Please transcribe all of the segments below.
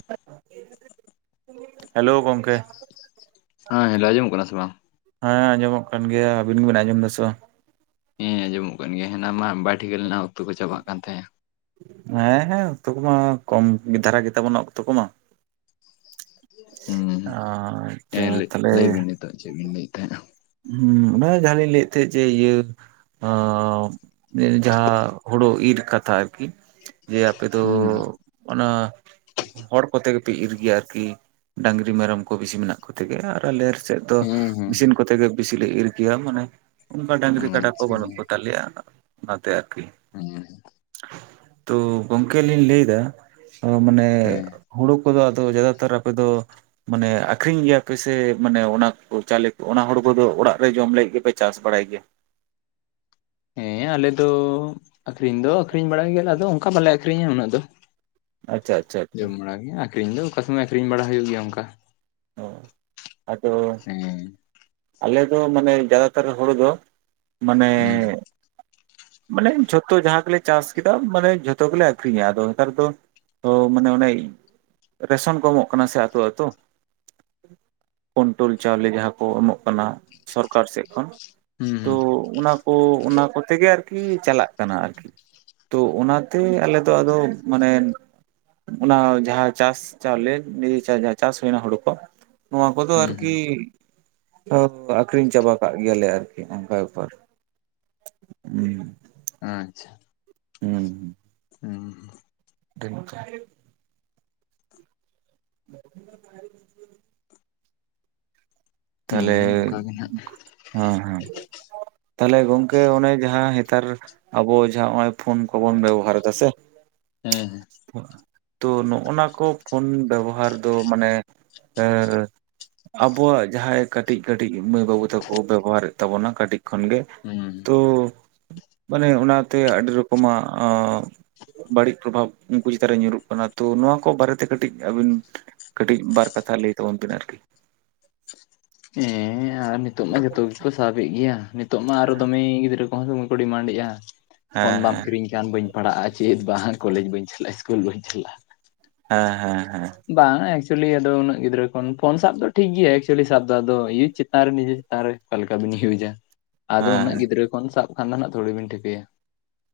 [unintelligible] Hello ᱜᱚᱢᱠᱮ᱾ ᱦᱮᱸ hello ᱟᱡᱚᱢᱚᱜ ᱠᱟᱱᱟ ᱥᱮ ᱵᱟᱝ᱾ ᱦᱮᱸ ᱟᱸᱡᱚᱢᱚᱜ ᱠᱟᱱ ᱜᱮᱭᱟ ᱟᱵᱤᱱ ᱜᱮᱵᱤᱱ ᱟᱸᱡᱚᱢ ᱫᱟ ᱥᱮ ᱵᱟᱝ᱾ ᱦᱮᱸ ᱟᱸᱚᱢᱚᱜ ᱠᱟᱱ ᱜᱮᱭᱟ ᱦᱮᱱᱟ ᱢᱟ ᱵᱟᱭ ᱴᱷᱤᱠᱟᱹ ᱞᱮᱱᱟ ᱚᱠᱛᱚ ᱠᱚ ᱪᱟᱵᱟᱜ ᱠᱟᱱ ᱛᱟᱦᱮᱸ-ᱟ ᱦᱮᱸ ᱦᱮᱸ ᱚᱠᱛᱚ ᱠᱚᱢᱟ ᱠᱚᱢ ᱫᱷᱟᱨᱟ ᱜᱮᱛᱟᱵᱚᱱᱟ ᱚᱠᱛᱚ ᱠᱚᱢᱟ᱾ ᱦᱩᱸ ᱚᱻ ᱦᱮᱸ ᱟᱪᱷᱟ ᱞᱟᱹᱭ ᱞᱟᱹᱭ ᱵᱤᱱ ᱛᱟᱦᱚᱞᱮ᱾ ᱱᱤᱛᱚᱜ ᱪᱮᱵᱤᱱ ᱞᱟᱹᱭᱮᱫ ᱛᱟᱦᱮᱸᱜ-ᱟ᱾ ᱦᱩᱸ ᱚᱱᱮ ᱡᱟᱦᱟᱸ ᱞᱤᱧ ᱞᱟᱹᱭᱮᱫ ᱛᱟᱦᱮᱸᱫ ᱡᱮ ᱤᱭᱟᱹ᱾ ᱦᱚᱸᱻ ᱱᱤᱭᱮ ᱫᱚ ᱡᱟᱦᱟᱸ ᱦᱩᱲᱳ ᱤᱨ ᱠᱟᱛᱷᱟ ᱟᱨᱠᱤ᱾ ᱡᱮ ᱟᱯᱮ ᱫᱚ ᱦᱩᱸ ᱚᱱᱟ᱾ ᱦᱚᱲ ᱠᱚᱛᱮ ᱜᱮᱯᱮ ᱤᱨ ᱜᱮᱭᱟ ᱟᱨᱠᱤ ᱰᱟᱝᱨᱤ ᱢᱮᱨᱚᱢ ᱠᱚ ᱵᱤᱥᱤ ᱢᱮᱱᱟᱜ ᱠᱚᱛᱮ ᱜᱮ ᱟᱨ ᱟᱞᱮ᱾ ᱥᱮᱫ ᱫᱚ ᱦᱮᱸ ᱦᱮᱸ ᱢᱮᱤᱥᱤᱱ ᱠᱚᱛᱮ ᱜᱮ ᱵᱮᱥᱤ ᱞᱮ ᱤᱨ ᱜᱮᱭᱟ ᱢᱟᱱᱮ᱾ ᱚᱱᱠᱟ ᱦᱮᱸ ᱰᱟᱹᱝᱨᱤ ᱠᱟᱰᱟ ᱠᱚ ᱟᱪᱪᱷᱟ ᱵᱟᱹᱱᱩᱜ ᱠᱚᱛᱟᱞᱮᱭᱟ ᱚᱱᱟᱛᱮ ᱟᱨᱠᱤ᱾ ᱦᱩᱸ ᱛᱚ ᱜᱚᱝᱠᱮ ᱞᱤᱧ ᱞᱟᱹᱭᱫᱟ ᱚ ᱢᱟᱱᱮ᱾ ᱦᱮᱸ ᱦᱩᱲᱩ ᱠᱚᱫᱚ ᱟᱫᱚ ᱡᱟᱫᱟ ᱛᱟᱨ ᱟᱯᱮᱫᱚ ᱢᱟᱱᱮ ᱟᱠᱷᱨᱤᱧ ᱜᱮᱭᱟ ᱯᱮ ᱥᱮ ᱢᱟᱱᱮ ᱚᱱᱟ ᱠᱚ ᱪᱟᱭᱞᱮ? ᱚᱱᱟ ᱦᱩᱲᱩ ᱠᱚᱫᱚ ᱚᱲᱟᱜ ᱨᱮ ᱡᱚᱢ ᱞᱟᱹᱜᱤᱫ ᱜᱮᱯᱮ ᱪᱟᱥ ᱵᱟᱲᱟᱭ ᱜᱮᱭᱟ? ᱦᱮᱸ ᱟᱞᱮ ᱫᱚ ᱟᱠᱷᱨᱤᱧ ᱫᱚ ᱟᱠᱷᱨᱤᱧ ᱵᱟᱲᱟᱭ ᱜᱮᱭᱟᱞᱮ ᱟᱫᱚ ᱚᱱᱠᱟ ᱵᱟᱞᱮ ᱟᱠᱷᱨᱤᱧᱟ ᱩᱱᱟᱹᱜ ᱫᱚ᱾ ᱟᱪᱪᱷᱟ ᱟᱪᱪᱷᱟ ᱟᱪᱪᱷᱟ ᱡᱚᱢ ᱵᱟᱲᱟ ᱜᱮ ᱟᱹᱠᱷᱨᱤᱧ ᱫᱚ ᱚᱠᱟ ᱥᱚᱢᱚᱭ ᱟᱠᱷᱨᱤᱧ ᱵᱟᱲᱟ ᱦᱩᱭᱩᱜ ᱜᱮᱭᱟ ᱚᱱᱠᱟ᱾ ᱚ ᱟᱫᱚ ᱦᱮᱸ ᱟᱞᱮ ᱫᱚ ᱢᱟᱱᱮ ᱡᱟᱫᱟᱛᱟᱨ ᱦᱚᱲᱩ ᱫᱚ ᱢᱟᱱᱮ᱾ ᱦᱩᱸ ᱢᱟᱱᱮ ᱡᱷᱚᱛᱚ ᱡᱟᱦᱟᱸ ᱠᱚᱞᱮ ᱪᱟᱥ ᱠᱮᱫᱟ ᱢᱟᱱᱮ ᱡᱷᱚᱛᱚ ᱜᱮᱞᱮ ᱟᱠᱷᱨᱤᱧᱟ ᱟᱫᱚ ᱱᱮᱛᱟᱨ ᱫᱚ᱾ ᱛᱚ ᱢᱟᱱᱮ ᱚᱱᱮ ᱨᱮᱥᱚᱱ ᱠᱚ ᱮᱢᱚᱜ ᱠᱟᱱᱟ ᱥᱮ ᱟᱹᱛᱩ ᱟᱛᱳ᱾ ᱠᱳᱱᱴᱳᱞ ᱪᱟᱣᱞᱮ ᱡᱟᱦᱟᱸ ᱠᱚ ᱮᱢᱚᱜ ᱠᱟᱱᱟ ᱥᱚᱨᱠᱟᱨ ᱥᱮᱫ ᱠᱷᱚᱱ᱾ ᱦᱩᱸ ᱛᱚ ᱦᱩᱸ ᱚᱱᱟ ᱠᱚ ᱚᱱᱟ ᱠᱚᱛᱮᱜᱮ ᱟᱨᱠᱤ ᱪᱟᱞᱟᱜ ᱠᱟᱱᱟ ᱟᱨᱠᱤ᱾ ᱛᱚ ᱚᱱᱟᱛᱮ ᱟᱞᱮ ᱫᱚ ᱟᱫᱚ ᱢᱟᱱᱮ ᱚᱱᱟ ᱡᱟᱦᱟᱸ ᱪᱟᱥ ᱪᱟᱣᱞᱮ ᱱᱤᱭᱮ ᱡᱟᱦᱟ ᱪᱟᱥ ᱦᱩᱭᱱᱟ ᱦᱩᱲᱩ ᱠᱚ ᱱᱚᱣᱟ ᱠᱚᱫᱚ ᱦᱩᱸ ᱦᱩᱸ ᱟᱨᱠᱤ ᱟᱫᱚ ᱟᱠᱷᱨᱤᱧ ᱪᱟᱵᱟ ᱠᱟᱜ ᱜᱮᱭᱟᱞᱮ ᱟᱨᱠᱤ ᱚᱱᱠᱟ ᱵᱮᱯᱟᱨ ᱩᱸᱻ ᱟᱪᱪᱷᱟ ᱦᱩᱸ ᱦᱩᱸ ᱦᱩᱸᱻ [unintelligible] [unintelligible] ᱛᱟᱦᱞᱮ ᱦᱮᱸ ᱚᱱᱠᱟ ᱜᱮ ᱱᱟᱜ ᱦᱮᱸ ᱦᱮᱸ᱾ ᱛᱟᱦᱞᱮ ᱜᱚᱝᱠᱮ ᱚᱱᱮ ᱡᱟᱦᱟᱸ ᱦᱮᱛᱟᱨ ᱟᱵᱚ ᱡᱟᱦᱟᱸ ᱱᱚᱜᱼᱚᱭ ᱯᱷᱳᱱ ᱠᱚᱵᱚᱱ ᱵᱮᱵᱚᱦᱟᱨ ᱮᱫᱟ ᱥᱮ? ᱦᱮᱸ ᱦᱮᱸ᱾ ᱛᱚ ᱱᱚᱜ-ᱚ ᱱᱟ ᱠᱚ ᱯᱷᱳᱱ ᱵᱮᱵᱚᱦᱟᱨ ᱫᱚ ᱢᱟᱱᱮ ᱮᱻ ᱟᱵᱚᱣᱟᱜ ᱡᱟᱦᱟᱸᱭ ᱠᱟᱹᱴᱤᱡ ᱠᱟᱹᱴᱤᱡ ᱢᱟᱹᱭ ᱵᱟᱹᱵᱩ ᱛᱟᱠᱚ ᱵᱮᱵᱚᱦᱟᱨᱮᱫ ᱛᱟᱵᱚᱱᱟ ᱠᱟᱹᱴᱤᱡ ᱠᱷᱚᱱᱜᱮ ᱦᱮᱸ ᱦᱩᱸ ᱛᱚ ᱢᱟᱱᱮ ᱚᱱᱟᱛᱮ ᱟᱹᱰᱤ ᱨᱚᱠᱚᱢᱟᱜ ᱵᱟᱹᱲᱤᱡᱽ ᱯᱨᱚᱵᱷᱟᱵᱽ ᱩᱱᱠᱩ ᱪᱮᱛᱟᱱ ᱨᱮ ᱧᱩᱨᱩᱜ ᱠᱟᱱᱟ ᱛᱚ ᱱᱚᱣᱟ ᱠᱚ ᱵᱟᱨᱮᱛᱮ ᱠᱟᱹᱴᱤᱡ ᱟᱹᱵᱤᱱ ᱠᱟᱹᱴᱤᱡ ᱵᱟᱨ ᱠᱟᱛᱷᱟ ᱞᱟᱹᱭ ᱛᱟᱵᱚᱱ ᱵᱤᱱ ᱟᱨᱠᱤ᱾ ᱦᱮᱸ ᱟᱨ ᱱᱤᱛᱚᱜ ᱢᱟ ᱡᱚᱛᱚ ᱜᱮᱠᱚ ᱥᱟᱵᱮᱫ ᱜᱮᱭᱟ, ᱱᱤᱛᱚᱜ ᱢᱟ ᱟᱨᱚ ᱫᱚᱢᱮ ᱜᱤᱫᱽᱨᱟᱹ ᱯᱷᱳᱱ ᱫᱚᱢᱮ ᱠᱚ ᱰᱤᱢᱟᱱᱰ ᱮᱼᱟ ᱯᱷᱳᱱ ᱵᱟᱢ ᱦᱮᱸ ᱠᱤᱨᱤᱧ ᱜᱟᱱ ᱵᱟᱹᱧ ᱯᱟᱲᱦᱟᱜᱼᱟ ᱪᱮᱫ ᱵᱟᱝ ᱠᱚᱞᱮᱡᱽ ᱵᱟᱹᱧ ᱪᱟᱞᱟᱜᱼᱟ, ᱤᱥᱠᱩᱞ ᱵᱟᱹᱧ ᱪᱟᱞᱟᱜ᱾ ᱦᱮᱸ ᱦᱮᱸ ᱦᱮᱸ᱾ ᱵᱟᱝ ᱮᱠᱪᱩᱭᱮᱞᱤ ᱟᱫᱚ ᱩᱱᱟᱹᱜ ᱜᱤᱫᱽᱨᱟᱹ ᱠᱷᱚᱱ ᱯᱷᱳᱱ ᱥᱟᱵ ᱫᱚ ᱴᱷᱤᱠ ᱜᱮᱭᱟ ᱮᱠᱪᱩᱭᱮᱞᱤ ᱥᱟᱵ ᱫᱚ ᱟᱫᱚ ᱤᱭᱟᱹ ᱪᱮᱛᱟᱱ ᱨᱮ ᱱᱤᱡᱮ ᱟᱨᱮ ᱚᱠᱟ ᱞᱮᱠᱟ ᱵᱤᱱ ᱤᱭᱩᱡᱟ, ᱟᱫᱚ ᱦᱮᱸ ᱩᱱᱟᱹᱜ ᱜᱤᱫᱽᱨᱟᱹ ᱠᱷᱚᱱ ᱥᱟᱵ ᱠᱷᱟᱱ ᱫᱚ ᱦᱟᱸᱜ ᱛᱷᱚᱲᱤ ᱵᱤᱱ ᱴᱷᱤᱠᱟᱹᱭᱟ᱾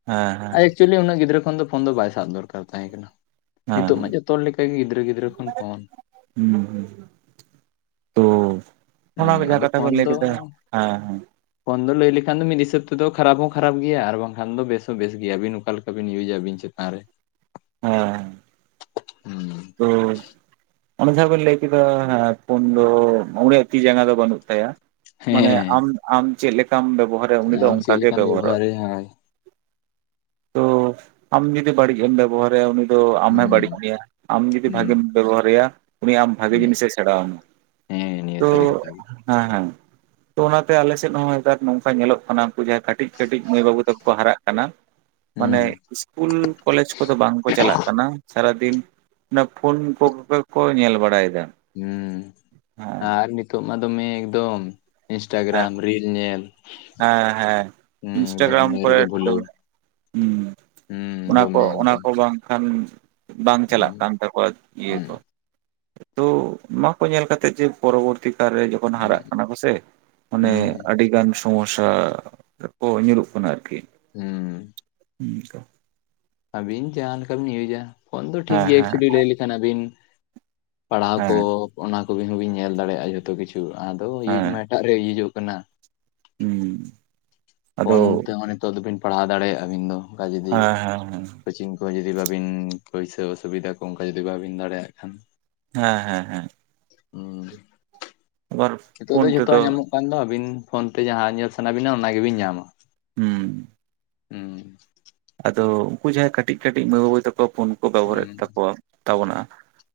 ᱦᱮᱸ ᱦᱮᱸ᱾ ᱪᱩᱭᱞᱤ ᱩᱱᱟᱹᱜ ᱜᱤᱫᱽᱨᱟᱹ ᱠᱷᱳᱱ ᱫᱚ ᱯᱷᱳᱱ ᱫᱚ ᱵᱟᱭ ᱥᱟᱵ ᱫᱚᱨᱠᱟᱨ ᱛᱟᱦᱮᱸ ᱠᱟᱱᱟ, ᱦᱮᱸ ᱱᱤᱛᱚᱜ ᱦᱮᱸ ᱢᱟ ᱡᱚᱛᱚ ᱦᱚᱲ ᱞᱮᱠᱟ ᱜᱤᱫᱽ [inaudible] ᱦᱩᱸ ᱦᱩᱸ᱾ ᱛᱳ ᱦᱩᱸ ᱚᱱᱟ ᱞᱮᱠᱟ ᱟᱫᱚ ᱠᱟᱛᱷᱟ ᱠᱚ ᱯᱷᱳᱱ ᱞᱟᱹᱭ ᱫᱚ ᱠᱮᱫᱟ ᱦᱟᱸ ᱦᱟᱸ᱾ ᱯᱷᱳᱱ ᱫᱚ ᱞᱟᱹᱭ ᱞᱮᱠᱷᱟᱱ ᱢᱤᱫ ᱦᱤᱥᱟᱹᱵᱽ ᱛᱮᱫᱚ ᱠᱷᱟᱨᱟᱯ ᱦᱚᱸ ᱠᱷᱟᱨᱟᱯ ᱜᱮᱭᱟ ᱟᱨ ᱵᱟᱝᱠᱷᱟᱱ ᱫᱚ ᱵᱮᱥ ᱦᱚᱸ ᱵᱮᱥ ᱜᱮᱭᱟ ᱟᱹᱵᱤᱱ ᱚᱠᱟ ᱞᱮᱠᱟ ᱟᱹᱵᱤᱱ ᱤᱭᱩᱡᱟᱵᱤᱱ ᱪᱮᱛᱟᱱ ᱨᱮ᱾ ᱦᱮᱸ᱾ [unintelligible] ᱩᱸᱻ ᱛᱳ᱾ ᱚᱱᱮ ᱡᱟᱦᱟᱸ ᱵᱤᱱ ᱞᱟᱹᱭ ᱠᱮᱫᱟ ᱦᱮᱸ ᱯᱩᱱ ᱫᱚ ᱩᱱᱤᱭᱟᱜ ᱛᱤ ᱡᱟᱸᱜᱟ ᱫᱚ ᱵᱟᱹᱱᱩᱜ ᱛᱟᱭᱟ᱾ ᱢᱟᱱᱮ ᱦᱮᱸ ᱟᱢ ᱟᱢ ᱪᱮᱫ ᱞᱮᱠᱟᱢ ᱵᱮᱵᱚᱦᱟᱨᱮ ᱩᱱᱤ ᱫᱚ ᱟᱢ ᱪᱮᱫ ᱚᱱᱠᱟᱜᱮ ᱞᱮᱠᱟᱢ ᱵᱮᱵᱚᱦᱟᱨᱚᱜ-ᱟ᱾ ᱵᱮᱵᱚᱦᱟᱨᱮᱭᱟ ᱦᱳᱭ ᱛᱚ ᱟᱢ ᱡᱩᱫᱤ ᱵᱟᱹᱲᱤᱡᱽ ᱮᱢ ᱵᱮᱵᱚᱦᱟᱨᱮᱭᱟ ᱩᱱᱤ ᱫᱚ ᱟᱢᱮ ᱵᱟᱹᱲᱤᱡᱽ ᱦᱩᱸ ᱢᱮᱭᱟ᱾ ᱟᱢ ᱡᱩᱫᱤ ᱵᱷᱟᱜᱮᱢ ᱦᱩᱸ ᱵᱮᱵᱚᱦᱟᱨᱮᱭᱟ ᱩᱱᱤ ᱟᱢ ᱵᱷᱟᱜᱮ ᱦᱩᱸ ᱡᱤᱱᱤᱥᱮ ᱥᱮᱬᱟ ᱟᱢᱟ ᱦᱮᱸ ᱱᱤᱭᱟᱹ ᱛᱚ ᱥᱟᱹᱨᱤ ᱠᱟᱛᱷᱟ ᱜᱮ ᱦᱮᱸ ᱦᱮᱸ᱾ ᱛᱚ ᱚᱱᱟᱛᱮ ᱟᱞᱮᱥᱮᱫ ᱦᱚᱸ ᱱᱮᱛᱟᱨ ᱱᱚᱝᱠᱟ ᱧᱮᱞᱚᱜ ᱠᱟᱱᱟ ᱩᱱᱠᱩ ᱡᱟᱦᱟᱸᱭ ᱠᱟᱹᱴᱤᱡᱽ ᱠᱟᱹᱴᱤᱡᱽ ᱢᱟᱹᱭ ᱵᱟᱹᱵᱩ ᱛᱟᱠᱚ ᱠᱚ ᱦᱟᱨᱟᱜ ᱠᱟᱱᱟ᱾ [inaudible] ᱢᱟᱱᱮ ᱤᱥᱠᱩᱞ ᱠᱚᱞᱮᱡᱽ ᱠᱚᱫᱚ ᱵᱟᱝᱠᱚ ᱪᱟᱞᱟᱜ ᱠᱟᱱᱟ ᱥᱟᱨᱟᱫᱤᱱ ᱚᱱᱟ ᱯᱷᱩᱱ ᱠᱚᱜᱮ ᱠᱚ ᱧᱮᱞ ᱵᱟᱲᱟᱭᱮᱫᱟ᱾ ᱦᱩᱸ ᱦᱮᱸ ᱟᱨ ᱱᱤᱛᱚᱜ ᱢᱟ ᱫᱚᱢᱮ ᱮᱠᱫᱚᱢ ᱦᱮᱸ ᱤᱱᱥᱴᱟᱜᱨᱟᱢ ᱨᱤᱞ ᱧᱮᱞ᱾ ᱦᱮᱸ ᱦᱮᱸ ᱦᱩᱸ ᱮᱠᱫᱚᱢ ᱤᱱᱥᱴᱟᱜᱨᱟᱢ ᱤᱱᱟᱹ ᱠᱚᱨᱮ ᱨᱮᱜᱮ ᱵᱷᱩᱞᱟᱹᱣ ᱦᱩᱸ᱾ ᱦᱩᱸ ᱚᱱᱟ ᱠᱚ ᱫᱚᱢᱮ ᱚᱱᱟ ᱮᱠᱫᱚᱢ ᱠᱚ ᱵᱟᱝᱠᱷᱟᱱ ᱵᱟᱝ ᱦᱩᱸ ᱪᱟᱞᱟᱜ ᱠᱟᱱ ᱛᱟᱠᱚᱣᱟ ᱤᱭᱟᱹ ᱦᱩᱸ ᱠᱚ᱾ ᱛᱚ ᱱᱚᱣᱟ ᱠᱚ ᱧᱮᱞ ᱠᱟᱛᱮ ᱡᱮ ᱯᱚᱨᱚᱵᱚᱨᱛᱤ ᱠᱟᱞᱨᱮ ᱵᱚᱱ ᱦᱟᱨᱟᱜ ᱦᱩᱸ ᱠᱟᱱᱟ ᱠᱚᱥᱮ, ᱚᱱᱮ ᱦᱩᱸ ᱟᱹᱰᱤ ᱜᱟᱱ ᱥᱚᱢᱚᱥᱥᱟ ᱠᱚ ᱧᱩᱨᱩᱜ ᱠᱟᱱᱟ ᱟᱨᱠᱤ᱾ ᱦᱩᱸᱻ ᱩᱸᱠᱟ᱾ ᱟᱹᱵᱤᱱ ᱡᱟᱦᱟᱸ ᱞᱮᱠᱟ ᱵᱤᱱ ᱤᱭᱩᱡᱟ, ᱯᱷᱳᱱ ᱫᱚ ᱴᱷᱤᱠ ᱦᱮᱸ ᱜᱮᱭᱟ ᱦᱮᱸ ᱮᱠᱪᱩᱭᱮᱞᱤ ᱞᱟᱹᱭ ᱞᱮᱠᱷᱟᱱ ᱟᱹᱵᱤᱱ ᱯᱟᱲᱦᱟᱣ ᱠᱚ ᱦᱮᱸ ᱚᱱᱟ ᱠᱚᱜᱮ ᱦᱚᱸᱵᱤᱱ ᱧᱮᱞ ᱫᱟᱲᱮᱭᱟᱜ-ᱟ ᱡᱷᱚᱛᱚ ᱠᱤᱪᱷᱩ ᱟᱫᱚ ᱤᱭᱩᱡᱽ ᱦᱮᱸ ᱢᱮ ᱮᱴᱟᱜ ᱨᱮ ᱤᱭᱩᱡᱚᱜ ᱠᱟᱱᱟ ᱾ ᱦᱩᱸ ᱾ ᱯᱷᱳᱱ ᱛᱮᱦᱚᱸ ᱱᱤᱛᱚᱜ ᱫᱚᱵᱤᱱ ᱯᱟᱲᱦᱟᱣ ᱫᱟᱲᱮᱭᱟᱜᱼᱟᱹᱵᱤᱱ ᱫᱚ ᱚᱱᱠᱟ ᱡᱩᱫᱤ ᱦᱮᱸ ᱦᱮᱸ ᱦᱮᱸ ᱠᱳᱪᱤᱝ ᱠᱚ ᱡᱩᱫᱤ ᱵᱟᱹᱵᱤᱱ ᱯᱩᱭᱥᱟᱹ ᱚᱥᱩᱵᱤᱫᱟ ᱠᱚ ᱚᱱᱠᱟ ᱡᱩᱫᱤ ᱵᱟᱹᱵᱤᱱ ᱫᱟᱲᱮᱭᱟᱜ ᱠᱷᱟᱱ ᱾ ᱦᱮᱸ ᱦᱮᱸ ᱦᱮᱸ ᱾ ᱦᱩᱸ ᱾ ᱟᱵᱟᱨ ᱱᱤᱛᱚᱜ ᱯᱷᱳᱱ ᱫᱚ ᱛᱮᱫᱚ ᱡᱷᱚᱛᱚᱣᱟᱜ ᱧᱟᱢᱚᱜ ᱠᱟᱱ ᱫᱚ ᱟᱹᱵᱤᱱ ᱯᱷᱳᱱ ᱛᱮ ᱡᱟᱦᱟᱸ ᱧᱮᱞ ᱥᱟᱱᱟ ᱵᱤᱱᱟ ᱚᱱᱟ ᱜᱮᱵᱤᱱ ᱧᱟᱢᱟ ᱾ ᱦᱩᱸ ᱾ ᱦᱩᱸ ᱾ ᱟᱫᱚ ᱩᱱᱠᱩ ᱡᱟᱦᱟᱸᱭ ᱠᱟᱹᱴᱤᱡ ᱠᱟᱹᱴᱤᱡ ᱢᱟᱹᱭ ᱵᱟᱹᱵᱩ ᱛᱟᱠᱚ ᱯᱳᱩᱱ ᱠᱚ ᱵᱮᱵᱚᱦᱟᱨ ᱦᱩᱸ ᱮᱫ ᱛᱟᱠᱚᱣᱟ, ᱛᱟᱵᱚᱱᱟ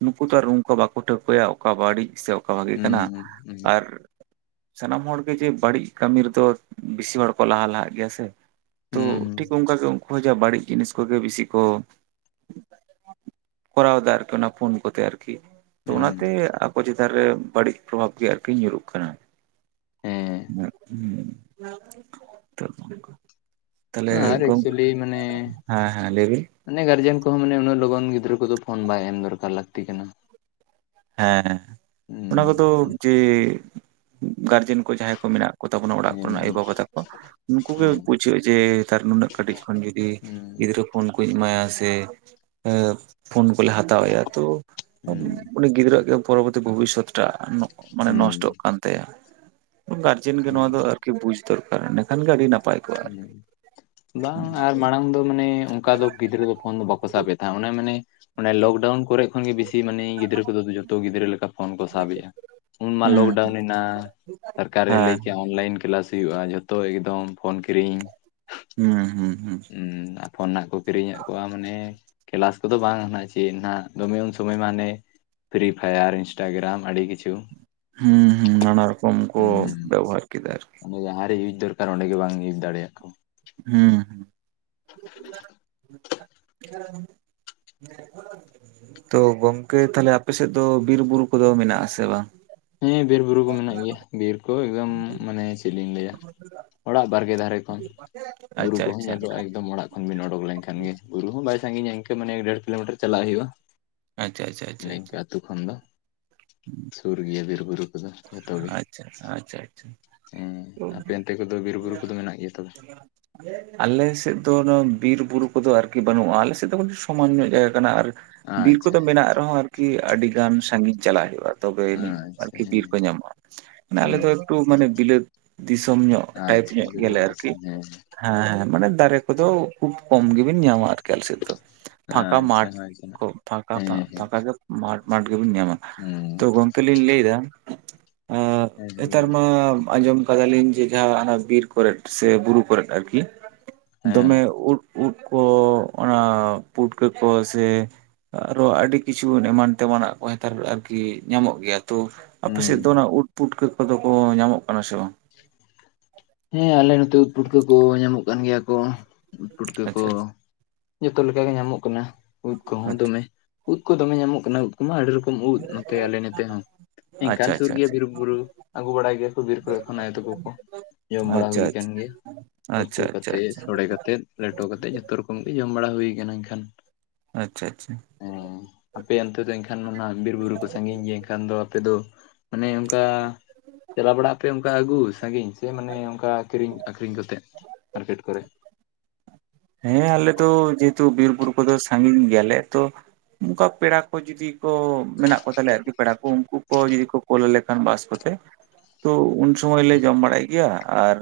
ᱱᱩᱠᱩ ᱛᱚ ᱟᱨ ᱚᱱᱠᱟ ᱵᱟᱠᱚ ᱴᱷᱟᱹᱣᱠᱟᱹᱭᱟ ᱚᱠᱟ ᱵᱟᱹᱲᱤᱡ ᱥᱮ ᱵᱷᱟᱜᱮ ᱦᱩᱸ ᱠᱟᱱᱟ ᱦᱩᱸ ᱟᱨ ᱥᱟᱱᱟᱢ ᱦᱚᱲᱜᱮ ᱡᱮ ᱵᱟᱹᱲᱤᱡ ᱠᱟᱹᱢᱤ ᱨᱮᱫᱚ ᱵᱮᱥᱤ ᱦᱚᱲ ᱠᱚ ᱞᱟᱦᱟ ᱞᱟᱦᱟᱜ ᱜᱮᱭᱟ ᱥᱮ ᱾ ᱛᱚ ᱴᱷᱤᱠ ᱦᱩᱸ ᱚᱱᱠᱟᱜᱮ ᱩᱱᱠᱩ ᱦᱚᱸ ᱡᱟ ᱵᱟᱹᱲᱤᱡ ᱡᱤᱱᱤᱥ ᱠᱚᱜᱮ ᱵᱤᱥᱤ ᱠᱚ ᱠᱚᱨᱟᱣ ᱫᱟ ᱟᱨᱠᱤ ᱚᱱᱟ ᱯᱷᱳᱱ ᱠᱚᱛᱮ ᱟᱨᱠᱤ ᱾ ᱛᱚ ᱦᱩᱸ ᱚᱱᱟᱛᱮ ᱟᱵᱚ ᱪᱮᱛᱟᱱ ᱨᱮ ᱵᱟᱹᱲᱤᱡ ᱯᱨᱚᱵᱷᱟᱵᱽ ᱜᱮ ᱟᱨᱠᱤ ᱧᱩᱨᱩᱜ ᱠᱟᱱᱟ᱾ ᱦᱮᱸ [unintelligible] ᱛᱟᱦᱚᱞᱮ ᱟᱨ ᱜᱚᱝᱠᱮ ᱮᱠᱪᱩᱭᱮᱞᱤ ᱢᱟᱱᱮ ᱦᱮᱸ ᱦᱮᱸ ᱞᱟᱹᱭ ᱵᱤᱱ, ᱢᱟᱱᱮ ᱜᱟᱨᱡᱮᱱ ᱠᱚᱦᱚᱸ ᱢᱟᱱᱮ ᱩᱱᱟᱹᱜ ᱞᱚᱜᱚᱱ ᱜᱤᱫᱽᱨᱟᱹ ᱠᱚᱫᱚ ᱯᱷᱳᱱ ᱵᱟᱭ ᱮᱢ ᱫᱚᱨᱠᱟᱨ ᱞᱟᱹᱠᱛᱤ ᱠᱟᱱᱟ ᱾ ᱦᱮᱸ ᱦᱩᱸ ᱚᱱᱟ ᱠᱚᱫᱚ ᱦᱮᱸ ᱡᱮ ᱜᱟᱨᱡᱮᱱ ᱠᱚ ᱡᱟᱦᱟᱸᱭ ᱠᱚ ᱢᱮᱱᱟᱜ ᱠᱚᱛᱟ ᱵᱚᱱᱟ ᱚᱲᱟᱜ ᱦᱮᱸ ᱠᱚᱨᱮᱱ ᱟᱭᱳ ᱵᱟᱵᱟ ᱛᱟᱠᱚ, ᱱᱩᱠᱩ ᱜᱮ ᱵᱩᱡᱷᱟᱹ ᱡᱮ ᱛᱟᱨ ᱱᱩᱱᱟᱹᱜ ᱠᱟᱹᱴᱤᱡ ᱠᱷᱚᱱ ᱡᱩᱫᱤ ᱦᱮᱸ ᱜᱤᱫᱽᱨᱟᱹ ᱯᱷᱳᱱ ᱠᱚᱧ ᱮᱢᱟᱭᱟ ᱥᱮ ᱯᱷᱳᱱ ᱠᱚᱞᱮ ᱦᱟᱛᱟᱣᱼᱟᱭᱟ ᱛᱳ ᱦᱩᱸ ᱩᱱᱤ ᱜᱤᱫᱽᱨᱟᱹᱣᱟᱜ ᱜᱮ ᱯᱚᱨᱚᱵᱚᱨᱛᱤ ᱵᱷᱚᱵᱤᱥᱥᱚᱛ ᱴᱟᱜ ᱱᱚᱜ ᱢᱟᱱᱮ ᱦᱩᱸ ᱱᱚᱥᱴᱚᱜ ᱠᱟᱱ ᱛᱟᱭᱟ ᱜᱟᱨ ᱪᱮᱱ ᱜᱮ ᱱᱚᱣᱟ ᱫᱚ ᱦᱩᱸ ᱟᱨᱠᱤ ᱵᱩᱡ ᱫᱚᱨᱠᱟᱨ ᱮᱱᱮᱠᱷᱟᱱ ᱜᱮ ᱟᱹᱰᱤ ᱱᱟᱯᱟᱭ ᱾ ᱦᱩᱸᱢ ᱵᱟᱝ ᱟᱨ ᱢᱟᱲᱟᱝ ᱫᱚ ᱢᱟᱱᱮ ᱚᱱᱠᱟ ᱫᱚ ᱜᱤᱫᱽᱨᱟᱹ ᱯᱷᱳᱱ ᱫᱚ ᱵᱟᱠᱚ ᱥᱟᱵ ᱮᱫᱟ ᱚᱱᱮ ᱢᱟᱱᱮ ᱢᱟᱱᱮ ᱞᱚᱠᱰᱟᱣᱩᱱ ᱠᱚᱨᱮ ᱠᱷᱚᱱ ᱜᱮ ᱵᱮᱥᱤ ᱢᱟᱱᱮ ᱜᱤᱫᱽᱨᱟᱹ ᱠᱚᱫᱚ ᱡᱚᱛᱚ ᱜᱤᱫᱽᱨᱟᱹ ᱞᱮᱠᱟ ᱯᱷᱳᱱ ᱠᱚ, ᱥᱟᱵᱮᱼᱟ ᱩᱱ ᱢᱟ ᱦᱩᱸ ᱞᱚᱠᱰᱟᱣᱱ ᱮᱱᱟ ᱥᱚᱨᱠᱟᱨᱮ ᱞᱟᱹᱭ ᱦᱮᱸ ᱠᱨᱭᱟ ᱞᱟᱭᱤᱱ ᱠᱮᱞᱟᱥ ᱦᱩᱭᱩᱜᱼᱟ ᱡᱷᱚᱛᱚ ᱮᱠᱫᱚᱢ ᱯᱷᱳᱱ ᱠᱤᱨᱤᱧ, ᱦᱩᱸ ᱦᱩᱸ ᱦᱩᱸ ᱦᱩᱸ ᱦᱩᱸ ᱟᱻ ᱯᱷᱳᱚᱱ ᱱᱟᱷᱟᱜ ᱠᱚ ᱠᱤᱨᱤᱧᱮᱫ ᱠᱚᱣᱟ ᱢᱟᱱᱮ, ᱠᱮᱞᱟᱥ ᱠᱚᱫᱚ ᱵᱟᱝ ᱦᱟᱱᱟᱜ ᱪᱮᱫ ᱱᱟᱷᱟᱜ ᱫᱚᱢᱮ ᱩᱱ ᱥᱚᱢᱚᱭ ᱢᱟ ᱦᱟᱱᱮ, ᱯᱷᱨᱤ ᱯᱷᱟᱭᱟᱨ ᱤᱱᱥᱴᱟᱜᱨᱟᱢ ᱟᱹᱰᱤ ᱠᱤᱪᱷᱩ, ᱦᱩᱸ ᱦᱩᱸ ᱱᱟᱱᱟ ᱨᱚᱠᱚᱢ ᱠᱚ ᱵᱮᱵᱷᱟᱨ ᱠᱮᱫᱟ ᱟᱨᱠᱤ ᱡᱟᱜᱟᱭ ᱨᱮ ᱤᱭᱩᱡᱽ ᱫᱚᱨ ᱟᱨ ᱚᱸᱰᱮ ᱜᱮ ᱵᱟᱝ ᱤᱭᱩᱡᱽ ᱫᱟᱲᱮᱭᱟᱜ ᱠᱚᱱ ᱦᱩᱸ ᱦᱩᱸ, ᱛᱚ ᱜᱚᱝᱠᱮ ᱛᱟᱞᱦᱮ ᱟᱯᱮ ᱥᱮᱫ ᱫᱚ ᱵᱤᱨ ᱵᱩᱨᱩ ᱠᱚᱫᱚ ᱢᱮᱱᱟᱜ ᱟᱥᱮ ᱵᱟᱝ? ᱦᱮᱸ ᱵᱤᱨ ᱵᱩᱨᱩ ᱠᱚ ᱢᱮᱱᱟᱜ ᱜᱮᱭᱟ ᱵᱤᱨ ᱠᱚ ᱮᱠᱫᱚᱢ ᱢᱟᱱᱮ ᱞᱤᱧ ᱞᱟᱹᱭᱟ ᱾ ᱚᱲᱟᱜ ᱵᱟᱨᱜᱮ ᱫᱷᱟᱨᱮ ᱠᱷᱚᱱ ᱵᱩᱨᱩ ᱟᱪᱪᱷᱟ ᱠᱚᱦᱚᱸ ᱟᱪᱪᱷᱟ ᱧᱮᱞᱚᱜᱼᱟ ᱮᱠᱫᱚᱢ ᱚᱲᱟᱜ, ᱛᱠᱷᱚᱱ ᱵᱤᱱ ᱚᱰᱚᱠ ᱞᱮᱱᱠᱷᱟᱱ ᱜᱮ ᱵᱩᱨᱩ ᱦᱚᱸ ᱵᱟᱭ ᱥᱟᱺᱜᱤᱧᱟ ᱤᱱᱠᱟᱹ ᱢᱟᱱᱮ ᱮᱠᱚ ᱰᱮᱲ ᱠᱤᱞᱳᱢᱤᱴᱟᱨ ᱪᱟᱞᱟᱜ ᱦᱩᱭᱩᱜᱼᱟ ᱾ ᱟᱪᱪᱷᱟ ᱟᱪᱪᱷᱟ ᱟᱪᱪᱷᱟ ᱞᱤᱝᱠᱟᱹ ᱟᱪᱪᱷᱟ ᱟᱹᱛᱩ ᱠᱷᱚᱱ ᱫᱚ, [unintelligible] ᱤᱭᱟᱹ ᱵᱤᱨᱼᱵᱩᱨᱩ ᱠᱩᱫᱚ ᱡᱚᱛᱚ ᱜᱮ ᱟᱪᱪᱷᱟ ᱟᱪᱪᱷᱟ ᱮᱸ ᱟᱯᱮ ᱚᱱᱛᱮ ᱠᱚᱫᱚ ᱵᱤᱨ ᱵᱩᱨᱩ ᱠᱚᱫᱚ ᱢᱮᱱᱟᱜ ᱜᱮᱭᱟ ᱛᱚᱵᱮ? ᱟᱞᱮ ᱥᱮᱫ ᱫᱚ ᱵᱤᱨ ᱵᱩᱨᱩ ᱠᱚᱫᱚ ᱟᱨᱠᱤ ᱵᱟᱹᱱᱩᱜᱼᱟ᱾ ᱟᱞᱮ ᱥᱮᱫ ᱫᱚ ᱥᱚᱢᱟᱱ ᱧᱚᱜ ᱡᱟᱭᱜᱟ ᱠᱟᱱᱟ ᱟᱨ ᱵᱤᱨ ᱟᱪᱪᱷᱟ ᱠᱚᱫᱚ ᱦᱮᱸ ᱢᱮᱱᱟᱜ ᱨᱮᱦᱚᱸ ᱟᱨᱠᱤ ᱟᱹᱰᱤ ᱜᱟᱱ ᱥᱟᱺᱜᱤᱧ ᱪᱟᱞᱟᱜ ᱦᱩᱭᱩᱜᱼᱟ᱾ ᱛᱚᱵᱮ ᱟᱹᱱᱤᱡ ᱟᱪᱪᱷᱟ ᱟᱨᱠᱤ ᱦᱮᱸ ᱵᱤᱨ ᱠᱚ ᱧᱟᱢᱚᱜᱼᱟ᱾ ᱢᱟᱱᱮ ᱟᱞᱮ ᱦᱩᱸ ᱫᱚ ᱮᱠᱴᱩ ᱢᱟᱱᱮ ᱵᱤᱞᱟᱹᱛ ᱫᱤᱥᱚᱢ ᱧᱚᱜ ᱴᱟᱭᱤᱯ ᱟᱪᱪᱷᱟ ᱧᱚᱜ ᱜᱮᱭᱟᱞᱮ ᱵᱤᱞᱟᱹᱛ ᱟᱨᱠᱤ᱾ ᱫᱤᱥᱚᱢ ᱦᱮᱸ ᱦᱮᱸ ᱢᱟᱱᱮ ᱫᱟᱨᱮ ᱠᱚᱫᱚ ᱠᱷᱩᱵ ᱠᱚᱢ ᱜᱮᱵᱤᱱ ᱧᱟᱢᱟ ᱟᱨ ᱠᱮ ᱟᱞᱮ ᱥᱮᱫ ᱫᱚ ᱯᱷᱟᱸᱠᱟ ᱟᱪᱪᱷᱟ ᱢᱟᱴ ᱟᱪᱪᱷᱟ ᱦᱮᱸ ᱠᱚ ᱯᱷᱟᱸᱠᱟ ᱯᱷᱟᱸ ᱦᱮᱸ ᱯᱷᱟᱸᱠᱟ ᱜᱮ ᱢᱟᱴ ᱢᱟᱴ ᱜᱮᱵᱮᱱ ᱧᱟᱢᱟ᱾ ᱦᱩᱸ ᱛᱚ ᱜᱚᱝᱠᱮ ᱞᱤᱧ ᱞᱟᱹᱭᱫᱟ ᱮᱸ ᱦᱮᱸ ᱞᱟᱹᱭ ᱱᱮᱛᱟᱨ ᱵᱤᱱ ᱢᱟᱻ ᱟᱸᱡᱚᱢ ᱠᱟᱫᱟᱞᱤᱧ ᱡᱮ ᱡᱟᱦᱟᱸ ᱦᱟᱱᱟ ᱵᱤᱨ ᱠᱚᱨᱮᱫ ᱥᱮ ᱵᱩᱨᱩ ᱠᱚᱨᱮᱫ ᱟᱨᱠᱤ ᱦᱮᱸ ᱫᱚᱢᱮ ᱩᱫ ᱩᱫ ᱠᱚ ᱚᱱᱟ ᱯᱩᱴᱠᱟᱹ ᱠᱚ ᱥᱮ ᱟᱨᱚ ᱟᱹᱰᱤ ᱠᱤᱪᱷᱩ ᱮᱢᱟᱱ ᱛᱮᱢᱟᱱᱟᱜ ᱠᱚ ᱦᱮᱛᱟᱨ ᱟᱨᱠᱤ ᱧᱟᱢᱚᱜ ᱜᱮᱭᱟ ᱛᱚ᱾ ᱦᱩᱸ ᱟᱯᱮᱥᱮᱫ ᱫᱚ ᱚᱱᱟ ᱩᱫ ᱯᱩᱴᱠᱟᱹ ᱠᱚᱫᱚ ᱠᱚ ᱧᱟᱢᱚᱜ ᱠᱟᱱᱟ ᱥᱮ ᱵᱟᱝ? ᱦᱮᱸ ᱟᱞᱮ ᱱᱚᱛᱮ ᱩᱫ ᱯᱩᱴᱠᱟᱹ ᱠᱚ ᱧᱟᱢᱚᱜ ᱠᱟᱱ ᱜᱮᱭᱟ ᱠᱚ᱾ ᱯᱩᱴᱠᱟᱹ ᱠᱚ ᱟᱪᱪᱷᱟ ᱡᱚᱛᱚ ᱞᱮᱠᱟᱜᱮ ᱧᱟᱢᱚᱜ ᱠᱟᱱᱟ᱾ ᱩᱫ ᱠᱚᱦᱚᱸ ᱟᱪᱪᱷᱟ ᱫᱚᱢᱮ ᱩᱫ ᱠᱚ ᱫᱚᱢᱮ ᱧᱟᱢᱚᱜ ᱠᱟᱱᱟ ᱩᱫ ᱠᱚᱢᱟ ᱟᱹᱰᱤ ᱨᱚᱠᱚᱢ ᱩᱫ ᱱᱚᱛᱮ ᱟᱞᱮ ᱱᱮᱛᱮ ᱦᱚᱸ᱾ ᱟᱪᱪᱷᱟ ᱮᱝᱠᱟᱱ ᱥᱩᱨ ᱜᱮᱭᱟ ᱟᱪᱪᱷᱟ ᱵᱤᱨᱼᱵᱩᱨᱩ ᱟᱹᱜᱩ ᱵᱟᱲᱟᱭ ᱜᱮᱭᱟᱠᱚ ᱵᱤᱨ ᱠᱚᱨᱮ ᱠᱷᱚᱱᱟ ᱟᱭᱚ ᱛᱟᱠᱚ ᱠᱚ᱾ ᱡᱚᱢ ᱵᱟᱲᱟ ᱟᱪᱪᱷᱟ ᱦᱩᱭ ᱟᱠᱟᱱ ᱜᱮᱭᱟ ᱩᱛᱩ ᱟᱪᱪᱷᱟ ᱠᱟᱛᱮ ᱟᱪᱪᱷᱟ ᱥᱚᱲᱮ ᱠᱟᱛᱮᱫ᱾ ᱞᱮᱴᱚ ᱠᱟᱛᱮᱜ ᱡᱷᱚᱛᱚ ᱨᱚᱠᱚᱢ ᱜᱮ ᱡᱚᱢ ᱵᱟᱲᱟ ᱦᱩᱭ ᱠᱟᱱᱟ ᱮᱱᱠᱷᱟᱱ᱾ ᱟᱪᱪᱷᱟ ᱟᱪᱪᱷᱟ᱾ ᱦᱮᱸ ᱟᱯᱮᱭᱟᱜ ᱚᱱᱛᱮ ᱫᱚ ᱮᱱᱠᱷᱟᱱ ᱢᱟᱱᱟ ᱵᱤᱨᱼᱵᱩᱨᱩ ᱠᱚ ᱥᱟᱹᱜᱤᱧ ᱜᱮᱭᱟ ᱮᱱᱠᱷᱟᱱ ᱫᱚ ᱟᱯᱮ ᱫᱚ ᱢᱟᱱᱮ ᱚᱱᱠᱟ ᱪᱟᱞᱟᱣ ᱵᱟᱲᱟᱜ ᱟᱯᱮ ᱚᱱᱠᱟ ᱟᱹᱜᱩ ᱥᱟᱹᱜᱤᱧ ᱥᱮ ᱢᱟᱱᱮ ᱚᱱᱠᱟ ᱠᱤᱨᱤᱧ ᱟᱹᱠᱷᱨᱤᱧ ᱠᱟᱛᱮᱜ ᱢᱟᱨᱠᱮᱴ ᱠᱚᱨᱮ ᱾ ᱦᱮᱸ ᱟᱞᱮ ᱫᱚ ᱡᱮᱦᱮᱛᱩ ᱵᱤᱨ ᱵᱩᱨᱩ ᱠᱚᱫᱚ ᱥᱟᱹᱜᱤᱧ ᱜᱮᱭᱟᱞᱮ ᱛᱚ ᱚᱱᱠᱟ ᱯᱮᱲᱟ ᱠᱚ ᱡᱩᱫᱤ ᱠᱚ ᱢᱮᱱᱟᱜ ᱠᱚ ᱛᱟᱞᱮᱭᱟ ᱟᱨᱠᱤ ᱯᱮᱲᱟ ᱠᱚ ᱩᱱᱠᱩ ᱠᱚ ᱡᱩᱫᱤ ᱠᱚ ᱠᱳᱞ ᱟᱞᱮ ᱠᱷᱟᱱ ᱵᱟᱥᱠᱚᱛᱮ ᱛᱳ ᱩᱱᱥ ᱥᱩᱢᱟᱹᱭ ᱞᱮ ᱡᱚᱢ ᱵᱟᱲᱟᱭ ᱜᱮᱭᱟ ᱟᱨ